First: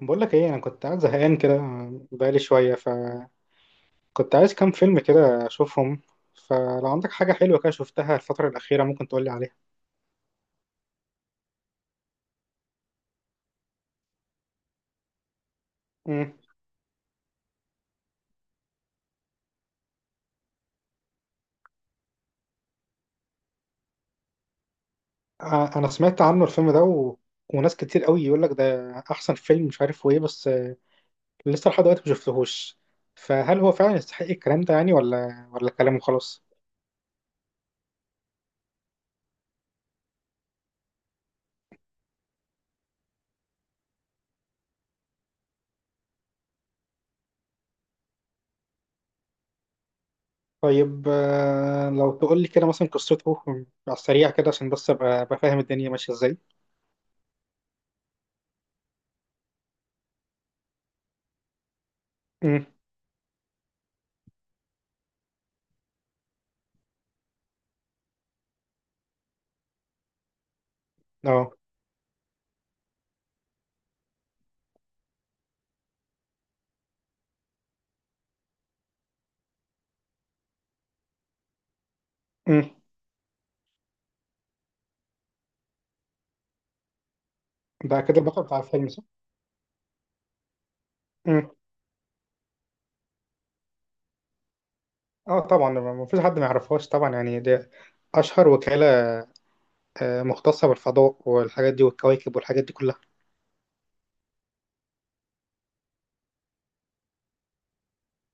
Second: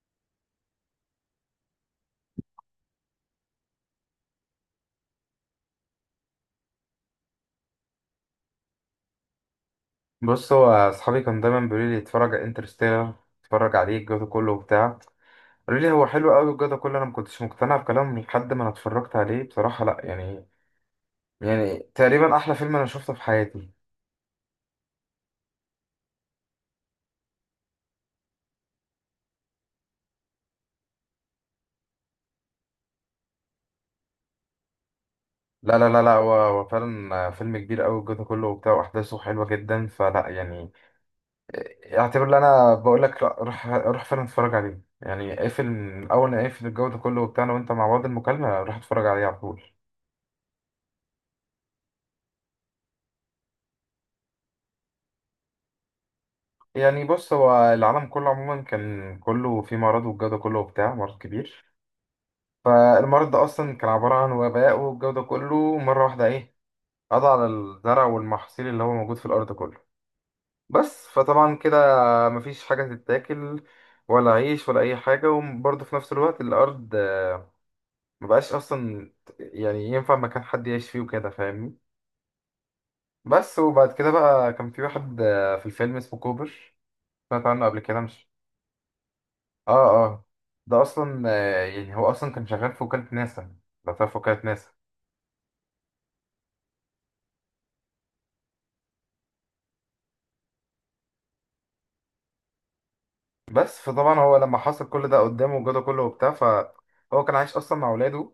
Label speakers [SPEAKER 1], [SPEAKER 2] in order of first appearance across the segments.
[SPEAKER 1] بقول لك ايه؟ انا كنت قاعد زهقان كده بقالي شويه، فكنت عايز كام فيلم كده اشوفهم. فلو عندك حاجه حلوه كده شفتها الفتره الاخيره، ممكن تقول لي عليها.
[SPEAKER 2] بص هو اصحابي كانوا دايما بيقولوا لي اتفرج على انترستيلر، اتفرج عليه الجو ده كله وبتاع. قالوا لي هو
[SPEAKER 1] امم.
[SPEAKER 2] حلو قوي الجو ده كله، انا ما كنتش مقتنع بكلامهم لحد ما انا اتفرجت عليه. بصراحه لا يعني، يعني تقريبا احلى فيلم انا شفته في حياتي.
[SPEAKER 1] انا سمعت عنه الفيلم ده وناس كتير قوي يقول لك ده احسن فيلم مش عارف وايه، بس لسه لحد دلوقتي ما شفتهوش. فهل هو فعلا يستحق الكلام ده يعني ولا
[SPEAKER 2] لا لا
[SPEAKER 1] كلامه
[SPEAKER 2] لا لا هو
[SPEAKER 1] خلاص؟
[SPEAKER 2] هو فعلا فيلم كبير قوي الجو ده كله وبتاع، واحداثه حلوه جدا. فلا يعني اعتبر ان انا بقول لك لا، روح روح فعلا اتفرج عليه. يعني اقفل اول ما اقفل الجو ده كله وبتاع أنا وانت مع بعض المكالمه، روح اتفرج عليه على طول.
[SPEAKER 1] طيب. لو تقول لي كده مثلا قصته على السريع كده، عشان بس أبقى فاهم الدنيا ماشيه ازاي.
[SPEAKER 2] يعني بص هو العالم كله عموما كان كله في مرض، والجو ده كله وبتاع مرض كبير.
[SPEAKER 1] امم.
[SPEAKER 2] فالمرض ده أصلا كان عبارة عن وباء، والجو ده كله مرة واحدة إيه، قضى على الزرع والمحاصيل اللي هو موجود في الأرض كله. بس
[SPEAKER 1] اه.
[SPEAKER 2] فطبعا كده مفيش حاجة تتاكل ولا عيش ولا أي حاجة، وبرضه في نفس الوقت الأرض مبقاش أصلا يعني ينفع مكان حد يعيش فيه وكده، فاهمني؟
[SPEAKER 1] امم.
[SPEAKER 2] بس وبعد كده بقى كان في واحد في الفيلم اسمه كوبر، سمعت عنه قبل كده
[SPEAKER 1] ده كده
[SPEAKER 2] مش؟
[SPEAKER 1] البطل بتاع الفيلم؟
[SPEAKER 2] اه اه. ده اصلا
[SPEAKER 1] صح.
[SPEAKER 2] يعني هو اصلا كان شغال في وكالة ناسا. لو تعرف وكالة ناسا.
[SPEAKER 1] اه طبعا، ما فيش حد ما يعرفهاش طبعا، يعني دي اشهر وكالة. مختصة بالفضاء والحاجات دي والكواكب والحاجات دي كلها.
[SPEAKER 2] بس فطبعا هو لما حصل كل ده قدامه وجاله كله وبتاع، فهو كان عايش اصلا مع ولاده.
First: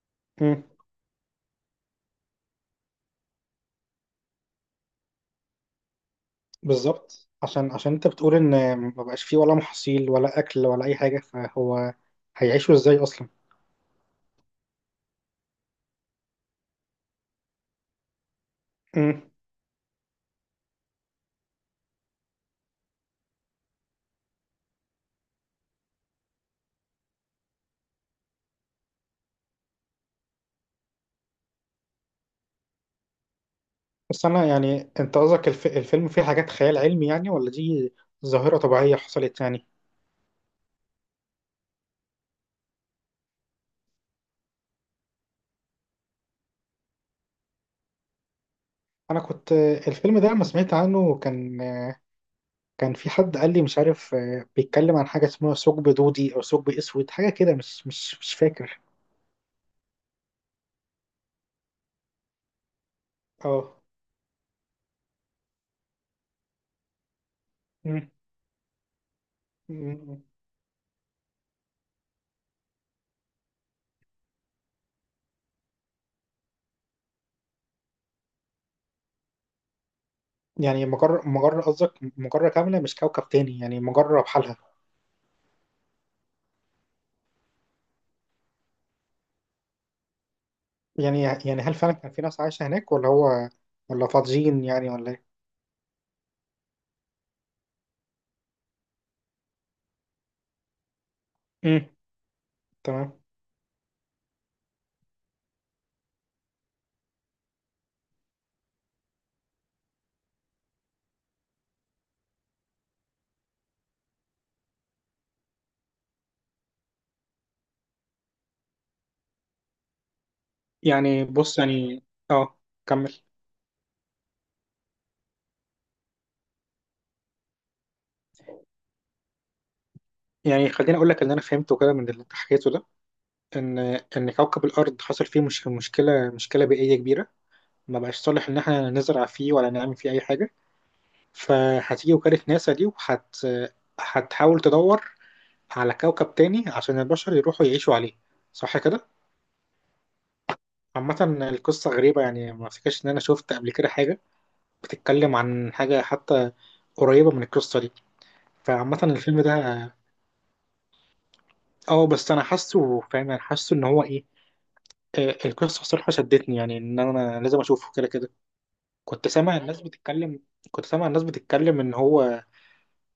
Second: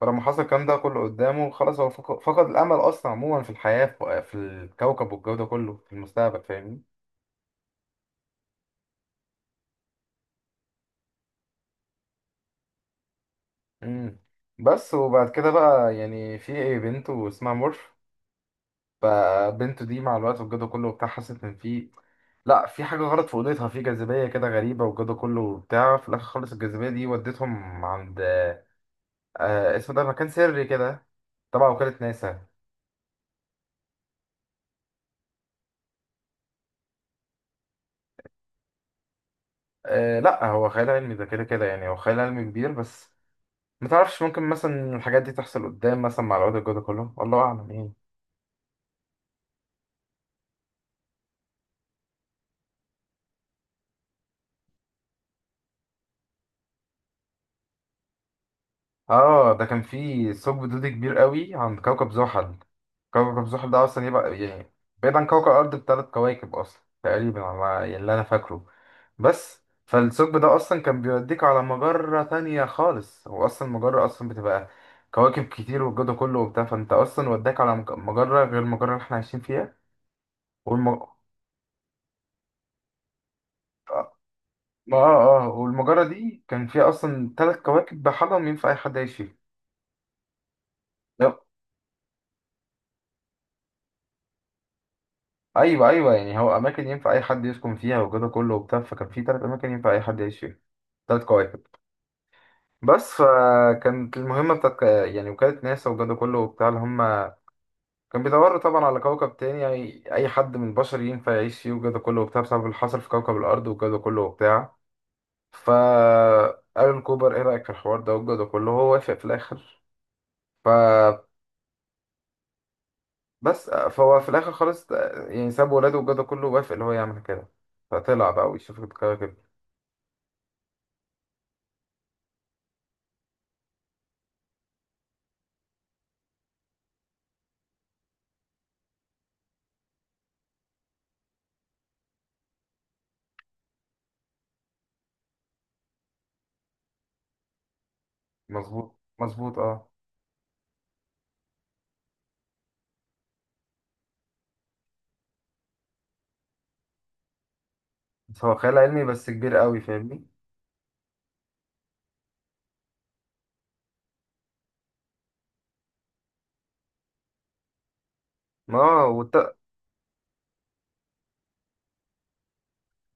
[SPEAKER 2] فلما حصل
[SPEAKER 1] مم.
[SPEAKER 2] الكلام ده كله قدامه خلاص، هو فقد الامل اصلا عموما في الحياة، في في الكوكب والجو ده كله في المستقبل، فاهمني؟
[SPEAKER 1] بالظبط، عشان انت بتقول ان ما بقاش فيه ولا محاصيل ولا اكل ولا اي حاجة، فهو هيعيشوا ازاي اصلا؟
[SPEAKER 2] امم بس وبعد كده بقى يعني في بنت اسمها مورف.
[SPEAKER 1] مم.
[SPEAKER 2] فبنته دي مع الوقت والجو ده كله وبتاع حست ان في، لا في حاجه غلط في اوضتها، في جاذبيه كده غريبه والجو ده كله وبتاع. في الاخر خالص الجاذبيه دي ودتهم عند اسمه ده مكان سري كده تبع وكاله ناسا.
[SPEAKER 1] بس انا يعني انت قصدك الفيلم فيه حاجات خيال علمي يعني، ولا دي ظاهرة طبيعية حصلت يعني؟
[SPEAKER 2] آه لا هو خيال علمي ده كده كده، يعني هو خيال علمي كبير، بس متعرفش ممكن مثلا الحاجات دي تحصل قدام مثلا مع الوقت الجو ده كله، والله اعلم يعني.
[SPEAKER 1] انا كنت الفيلم ده لما سمعت عنه كان، كان في حد قال لي مش عارف بيتكلم عن حاجة اسمها ثقب دودي او ثقب اسود، حاجة كده مش فاكر.
[SPEAKER 2] اه ده كان فيه ثقب دودي كبير قوي عند كوكب زحل. كوكب زحل
[SPEAKER 1] اه.
[SPEAKER 2] ده اصلا يبقى يعني بعيد عن كوكب الارض بـ3 كواكب اصلا تقريبا على ما- يعني
[SPEAKER 1] مم.
[SPEAKER 2] اللي انا فاكره. بس
[SPEAKER 1] مم.
[SPEAKER 2] فالثقب ده اصلا كان بيوديك على مجرة تانية خالص، هو اصلا المجرة اصلا بتبقى كواكب كتير والجو ده كله وبتاع، فانت اصلا وداك على مجرة غير المجرة اللي احنا عايشين فيها.
[SPEAKER 1] يعني
[SPEAKER 2] والم... آه
[SPEAKER 1] مجرة قصدك مجرة كاملة مش كوكب تاني، يعني مجرة بحالها؟
[SPEAKER 2] آه آه، والمجرة دي كان فيها أصلا 3 كواكب بحالهم ينفع أي حد يعيش فيهم.
[SPEAKER 1] يعني هل فعلا كان في ناس عايشة هناك، ولا هو ولا فاضيين يعني ولا ايه؟
[SPEAKER 2] ايوه ايوه، يعني هو اماكن ينفع اي حد يسكن فيها وكده كله وبتاع، فكان في 3 اماكن ينفع اي حد يعيش فيها، 3 كواكب.
[SPEAKER 1] مم.
[SPEAKER 2] بس
[SPEAKER 1] تمام.
[SPEAKER 2] فكانت المهمه بتاعت يعني وكاله ناسا وكده كله وبتاع، اللي هم كان بيدوروا طبعا على كوكب تاني يعني اي حد من البشر ينفع يعيش فيه وكده كله وبتاع، بسبب اللي حصل في كوكب الارض وكده كله وبتاع. ف الان كوبر ايه رايك في الحوار ده وكده كله، هو وافق في الاخر. ف
[SPEAKER 1] يعني بص يعني. اه، كمل.
[SPEAKER 2] بس فهو في الاخر خالص يعني ساب ولاده وكده كله، وافق اللي هو يعمل كده، فطلع بقى ويشوف الكواكب.
[SPEAKER 1] يعني خليني اقول لك اللي انا فهمته كده من اللي انت حكيته ده، ان ان كوكب الارض حصل فيه مش مشكله مشكله بيئيه كبيره، ما بقاش صالح ان احنا نزرع فيه ولا نعمل فيه اي حاجه. فهتيجي وكاله ناسا دي هتحاول تدور على كوكب تاني عشان البشر يروحوا يعيشوا عليه. صح
[SPEAKER 2] مظبوط
[SPEAKER 1] كده؟
[SPEAKER 2] مظبوط اه.
[SPEAKER 1] عامة القصة غريبة يعني، ما افتكرش ان انا شفت قبل كده حاجة بتتكلم عن حاجة حتى قريبة من القصة دي.
[SPEAKER 2] بس هو خيال
[SPEAKER 1] فعامة
[SPEAKER 2] علمي بس
[SPEAKER 1] الفيلم ده
[SPEAKER 2] كبير قوي،
[SPEAKER 1] اه،
[SPEAKER 2] فاهمني؟
[SPEAKER 1] بس انا حاسه فاهم، انا حاسه ان هو ايه. القصة الصراحة شدتني، يعني ان انا لازم اشوفه كده كده.
[SPEAKER 2] ما هو
[SPEAKER 1] كنت سامع
[SPEAKER 2] والت...
[SPEAKER 1] الناس بتتكلم كنت سامع الناس بتتكلم ان هو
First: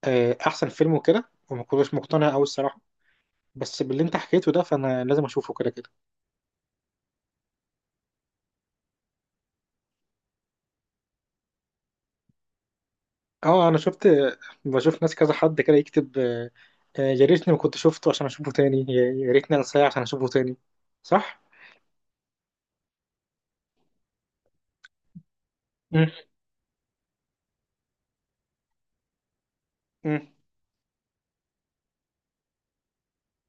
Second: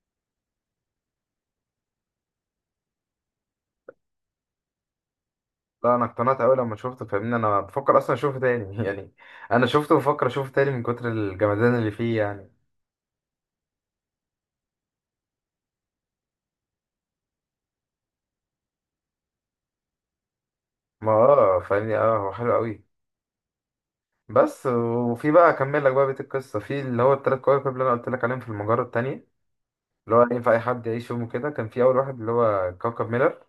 [SPEAKER 1] احسن فيلم وكده، وما كنتش مقتنع قوي الصراحة. بس باللي انت حكيته ده، فانا لازم اشوفه كده كده.
[SPEAKER 2] لا انا اقتنعت قوي لما شفته، فاهمني، انا بفكر اصلا اشوفه تاني يعني. انا شفته بفكر اشوفه تاني من كتر الجمدان اللي فيه يعني.
[SPEAKER 1] اه، انا شفت بشوف ناس كذا حد كده يكتب يا ريتني ما كنت شفته عشان اشوفه تاني، يا ريتني انساه عشان اشوفه تاني.
[SPEAKER 2] ما
[SPEAKER 1] صح؟
[SPEAKER 2] اه فاهمني، اه هو حلو قوي. بس وفي بقى اكمل لك بقى
[SPEAKER 1] امم.
[SPEAKER 2] بيت القصه في اللي هو التلات كواكب اللي انا قلت لك عليهم في المجره التانيه، اللي هو
[SPEAKER 1] امم.
[SPEAKER 2] ينفع اي حد يعيش فيهم كده. كان في اول واحد اللي هو كوكب ميلر.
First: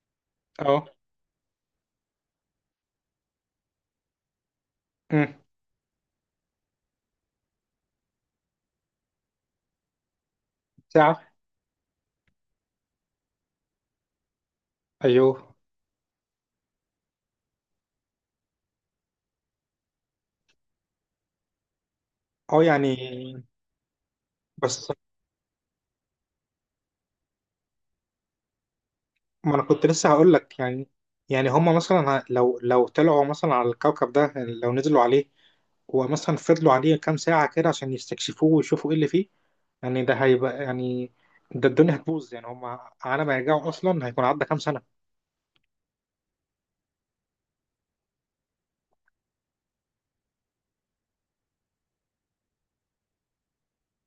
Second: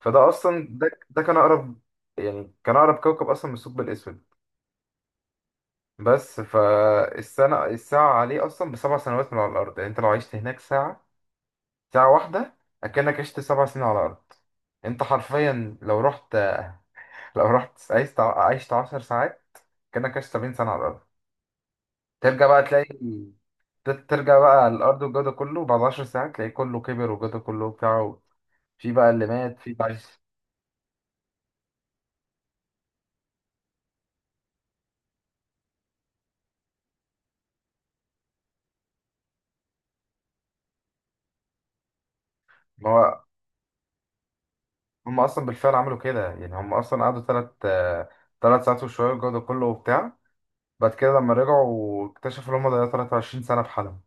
[SPEAKER 2] فده اصلا
[SPEAKER 1] اه.
[SPEAKER 2] ده ده كان اقرب، يعني كان اقرب كوكب اصلا من الثقب الاسود.
[SPEAKER 1] امم.
[SPEAKER 2] بس فالسنة الساعة عليه أصلا بـ7 سنوات من على الأرض. يعني أنت لو عشت هناك ساعة،
[SPEAKER 1] ساعة.
[SPEAKER 2] ساعة واحدة، أكنك عشت 7 سنين على الأرض. أنت
[SPEAKER 1] ايوه.
[SPEAKER 2] حرفيا لو رحت، لو رحت عشت 10 ساعات، كأنك عشت 70 سنة على الأرض. ترجع بقى
[SPEAKER 1] اه
[SPEAKER 2] تلاقي،
[SPEAKER 1] يعني.
[SPEAKER 2] ترجع بقى على
[SPEAKER 1] بس
[SPEAKER 2] الأرض والجو ده كله بعد 10 ساعات تلاقي كله كبر والجو ده كله وبتاع، في بقى اللي
[SPEAKER 1] ما
[SPEAKER 2] مات،
[SPEAKER 1] انا
[SPEAKER 2] في
[SPEAKER 1] كنت
[SPEAKER 2] بقى عايش.
[SPEAKER 1] لسه هقول لك يعني هما مثلا لو طلعوا مثلا على الكوكب ده، لو نزلوا عليه ومثلا فضلوا عليه كام ساعة كده عشان يستكشفوه ويشوفوا ايه اللي فيه، يعني ده الدنيا هتبوظ يعني،
[SPEAKER 2] ما
[SPEAKER 1] هما
[SPEAKER 2] هو
[SPEAKER 1] على ما يرجعوا اصلا هيكون عدى كام سنة.
[SPEAKER 2] هم أصلا بالفعل عملوا كده، يعني هم أصلا قعدوا تلات ساعات وشوية والجو ده كله وبتاع، بعد كده لما رجعوا اكتشفوا ان هم ضيعوا 23 سنة بحالهم.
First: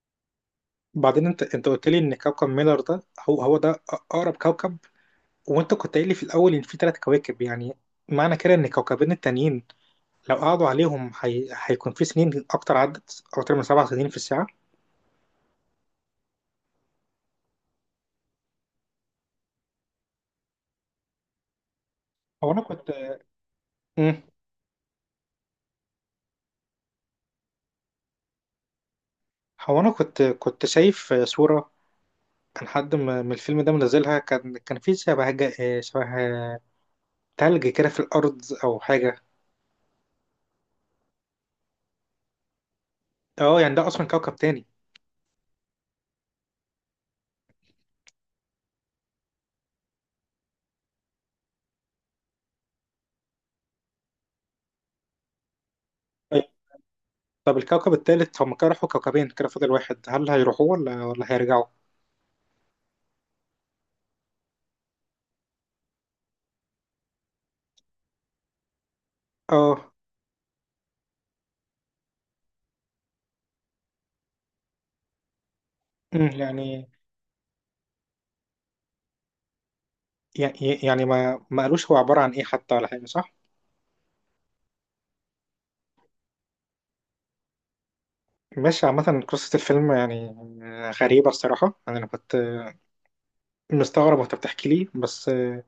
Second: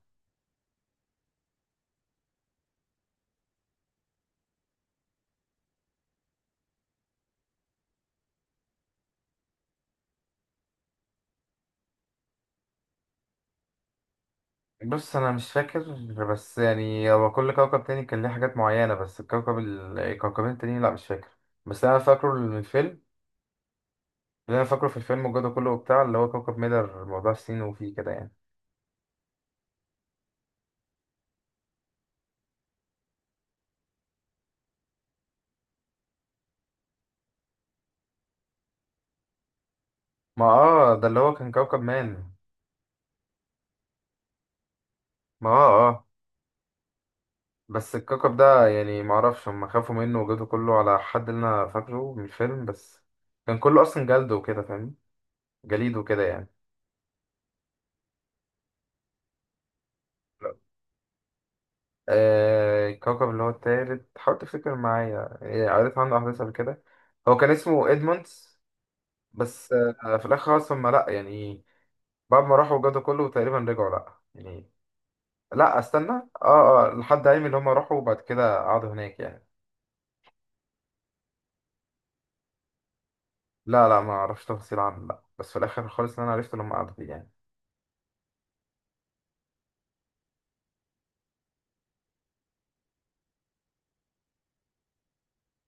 [SPEAKER 1] وبعدين انت قلت لي ان كوكب ميلر ده، هو ده اقرب كوكب، وانت كنت قايل لي في الاول ان في 3 كواكب، يعني معنى كده ان الكوكبين التانيين لو قعدوا عليهم هيكون في سنين اكتر، عدت اكتر من 7 سنين في الساعه.
[SPEAKER 2] بص أنا مش فاكر، بس يعني هو كل كوكب تاني كان ليه حاجات معينة، بس الكوكب الكوكبين التانيين لأ مش فاكر. بس أنا فاكره
[SPEAKER 1] هو
[SPEAKER 2] من
[SPEAKER 1] انا كنت.
[SPEAKER 2] الفيلم.
[SPEAKER 1] مم.
[SPEAKER 2] اللي أنا فاكره في الفيلم وجوده كله وبتاع اللي هو كوكب ميدر، موضوع السين وفيه كده يعني.
[SPEAKER 1] هو انا كنت شايف صوره، كان حد من الفيلم ده منزلها، كان في شبه شبه تلج كده في الارض او حاجه.
[SPEAKER 2] ما اه ده اللي هو كان كوكب مان.
[SPEAKER 1] اه يعني ده اصلا كوكب تاني؟
[SPEAKER 2] ما اه اه بس الكوكب ده يعني معرفش هم خافوا منه وجوده كله على حد اللي أنا فاكره من الفيلم، بس كان كله أصلا جلد وكده فاهم، جليد وكده
[SPEAKER 1] طيب.
[SPEAKER 2] يعني.
[SPEAKER 1] طب الكوكب التالت، هم كده راحوا كوكبين كده فاضل واحد، هل هيروحوه ولا هيرجعوا؟
[SPEAKER 2] الكوكب اللي هو التالت، حاول تفتكر معايا يعني، قريت عنه أحداث قبل كده. هو كان اسمه إدموندز. بس
[SPEAKER 1] اه.
[SPEAKER 2] آه، في الآخر خالص هما لأ يعني، بعد ما راحوا وجدوا كله تقريبا رجعوا لأ يعني. لأ استنى.
[SPEAKER 1] مم،
[SPEAKER 2] اه
[SPEAKER 1] يعني.
[SPEAKER 2] اه، لحد عيني اللي هما راحوا وبعد كده قعدوا هناك يعني.
[SPEAKER 1] يع- يعني ما قالوش هو عبارة عن ايه حتى ولا حاجة، صح؟
[SPEAKER 2] لا لا ما أعرفش تفاصيل عنه لأ، بس في الآخر خالص اللي أنا عرفته لما قعدوا فيه يعني.
[SPEAKER 1] ماشي. عامة قصة الفيلم يعني غريبة الصراحة، يعني أنا كنت مستغرب وأنت بتحكي لي، بس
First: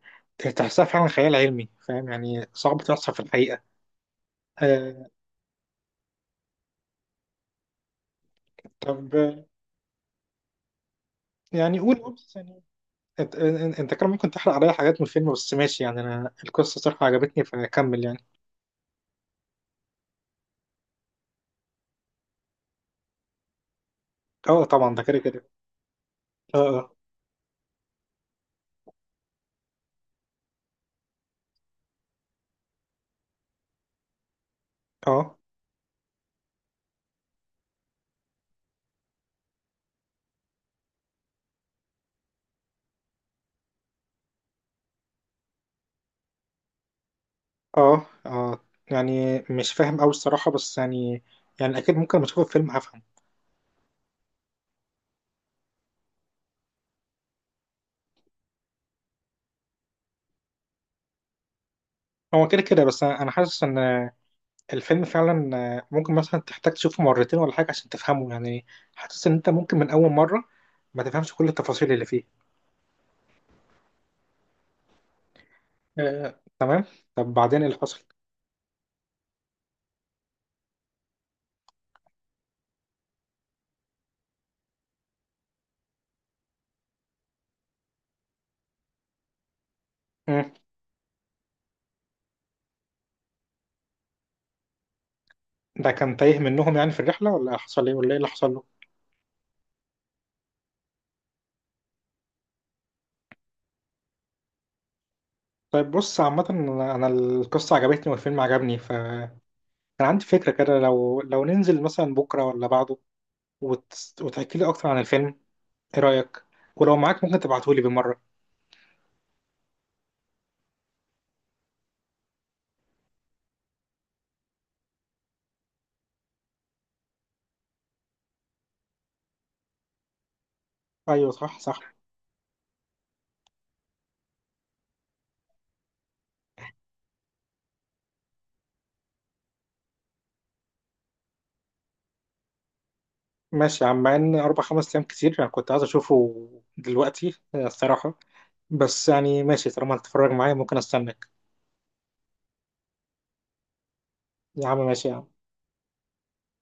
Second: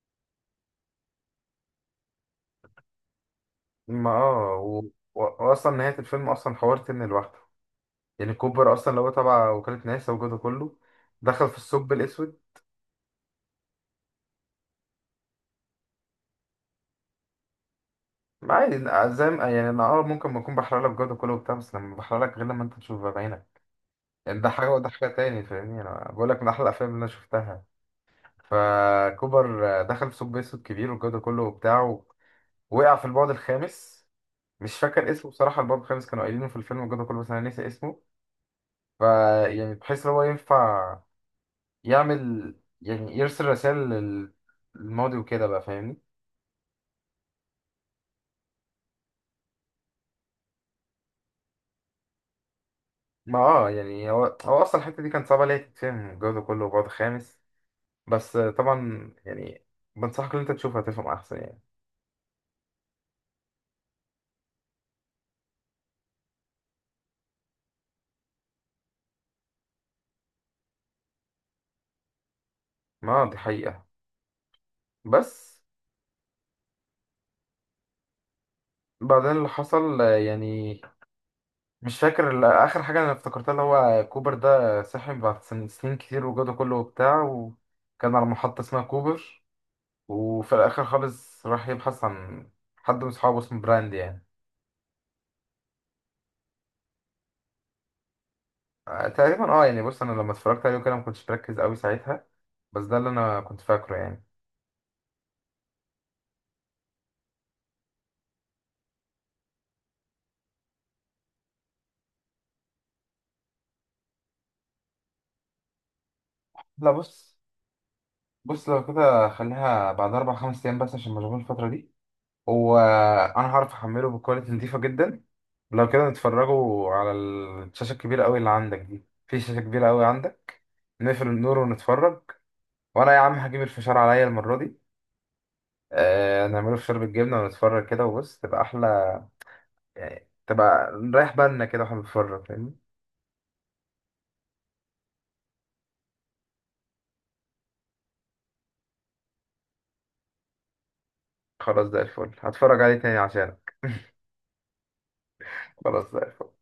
[SPEAKER 1] تحسها فعلا خيال علمي، فاهم؟ يعني صعب تحصل في الحقيقة.
[SPEAKER 2] ما اه و...
[SPEAKER 1] آه،
[SPEAKER 2] و... وأصلا نهاية الفيلم أصلا حوار تاني لوحده، يعني كوبر أصلا اللي هو
[SPEAKER 1] طب،
[SPEAKER 2] تبع وكالة ناسا وجوده كله دخل في
[SPEAKER 1] يعني
[SPEAKER 2] الثقب
[SPEAKER 1] قول قول بس
[SPEAKER 2] الأسود.
[SPEAKER 1] يعني. أنت كان ممكن تحرق عليا حاجات من الفيلم، بس ماشي يعني، أنا القصة صراحة عجبتني فأكمل يعني.
[SPEAKER 2] عادي، زي ما يعني انا ممكن ما اكون بحرق لك جوده كله وبتاع، بس لما بحرق لك غير لما انت تشوفها بعينك، يعني ده
[SPEAKER 1] أه
[SPEAKER 2] حاجه وده
[SPEAKER 1] طبعا، ده
[SPEAKER 2] حاجه
[SPEAKER 1] كده
[SPEAKER 2] تاني،
[SPEAKER 1] كده.
[SPEAKER 2] فاهمني؟ انا بقول لك من احلى الافلام
[SPEAKER 1] أه.
[SPEAKER 2] اللي انا شفتها. فكوبر دخل في ثقب اسود كبير والجوده كله وبتاع، ووقع في البعد الخامس. مش فاكر اسمه
[SPEAKER 1] أه.
[SPEAKER 2] بصراحه، البعد الخامس كانوا قايلينه في الفيلم الجوده كله بس انا ناسي اسمه. ف يعني بحيث ان هو ينفع يعمل، يعني يرسل رسائل للماضي وكده بقى، فاهمني؟
[SPEAKER 1] أه. أه. آه. يعني مش فاهم أوي الصراحة، بس يعني أكيد ممكن لما أشوف الفيلم هفهم.
[SPEAKER 2] ما اه يعني هو اصلا الحته دي كانت صعبه ليه تتفهم الجوده كله وبعد خامس، بس طبعا يعني بنصحك ان انت تشوفها تفهم احسن يعني.
[SPEAKER 1] هو كده كده، بس أنا حاسس ان الفيلم فعلا ممكن مثلا تحتاج تشوفه مرتين ولا حاجه عشان تفهمه يعني. حاسس ان انت ممكن من اول مره ما تفهمش كل التفاصيل اللي فيه.
[SPEAKER 2] ما دي حقيقة. بس
[SPEAKER 1] تمام. طب بعدين ايه اللي حصل؟
[SPEAKER 2] بعدين اللي حصل يعني مش فاكر اخر حاجة انا افتكرتها اللي هو كوبر ده صحي بعد سنين كتير وجوده كله وبتاع، وكان على محطة اسمها كوبر.
[SPEAKER 1] مم.
[SPEAKER 2] وفي الاخر خالص راح يبحث عن حد من صحابه اسمه براند يعني.
[SPEAKER 1] ده كان تايه منهم يعني في الرحله، ولا حصل ايه، ولا ايه اللي حصل له؟
[SPEAKER 2] تقريبا اه، يعني بص انا لما اتفرجت عليه كده ما كنتش مركز قوي ساعتها، بس ده اللي انا كنت فاكره يعني.
[SPEAKER 1] طيب بص. عامه انا القصه عجبتني والفيلم عجبني، فانا عندي فكره كده. لو ننزل مثلا بكره ولا بعده وت... وتحكي لي اكتر عن الفيلم، ايه رايك؟
[SPEAKER 2] لا
[SPEAKER 1] ولو معاك
[SPEAKER 2] بص.
[SPEAKER 1] ممكن تبعته لي بالمره.
[SPEAKER 2] لو كده خليها بعد 4 5 ايام بس عشان مشغول الفترة دي. وانا هعرف احمله بكواليتي نضيفه جدا. لو كده نتفرجوا على الشاشه الكبيره قوي اللي عندك دي، في شاشه كبيره قوي عندك. نقفل
[SPEAKER 1] ايوه
[SPEAKER 2] النور
[SPEAKER 1] صح صح.
[SPEAKER 2] ونتفرج. وانا يا عم هجيب الفشار عليا المره دي، آه نعمله فشار بالجبنه ونتفرج كده. وبص تبقى احلى يعني، تبقى نريح بالنا كده واحنا بنتفرج، فاهمني؟
[SPEAKER 1] ماشي يا عم. مع ان اربع خمس ايام كتير، انا كنت عايز اشوفه دلوقتي الصراحه. بس يعني ماشي، طالما هتتفرج معايا ممكن استناك.
[SPEAKER 2] خلاص ده الفل، هتفرج عليه تاني عشانك.
[SPEAKER 1] يا عم ماشي يا عم.
[SPEAKER 2] خلاص ده الفل.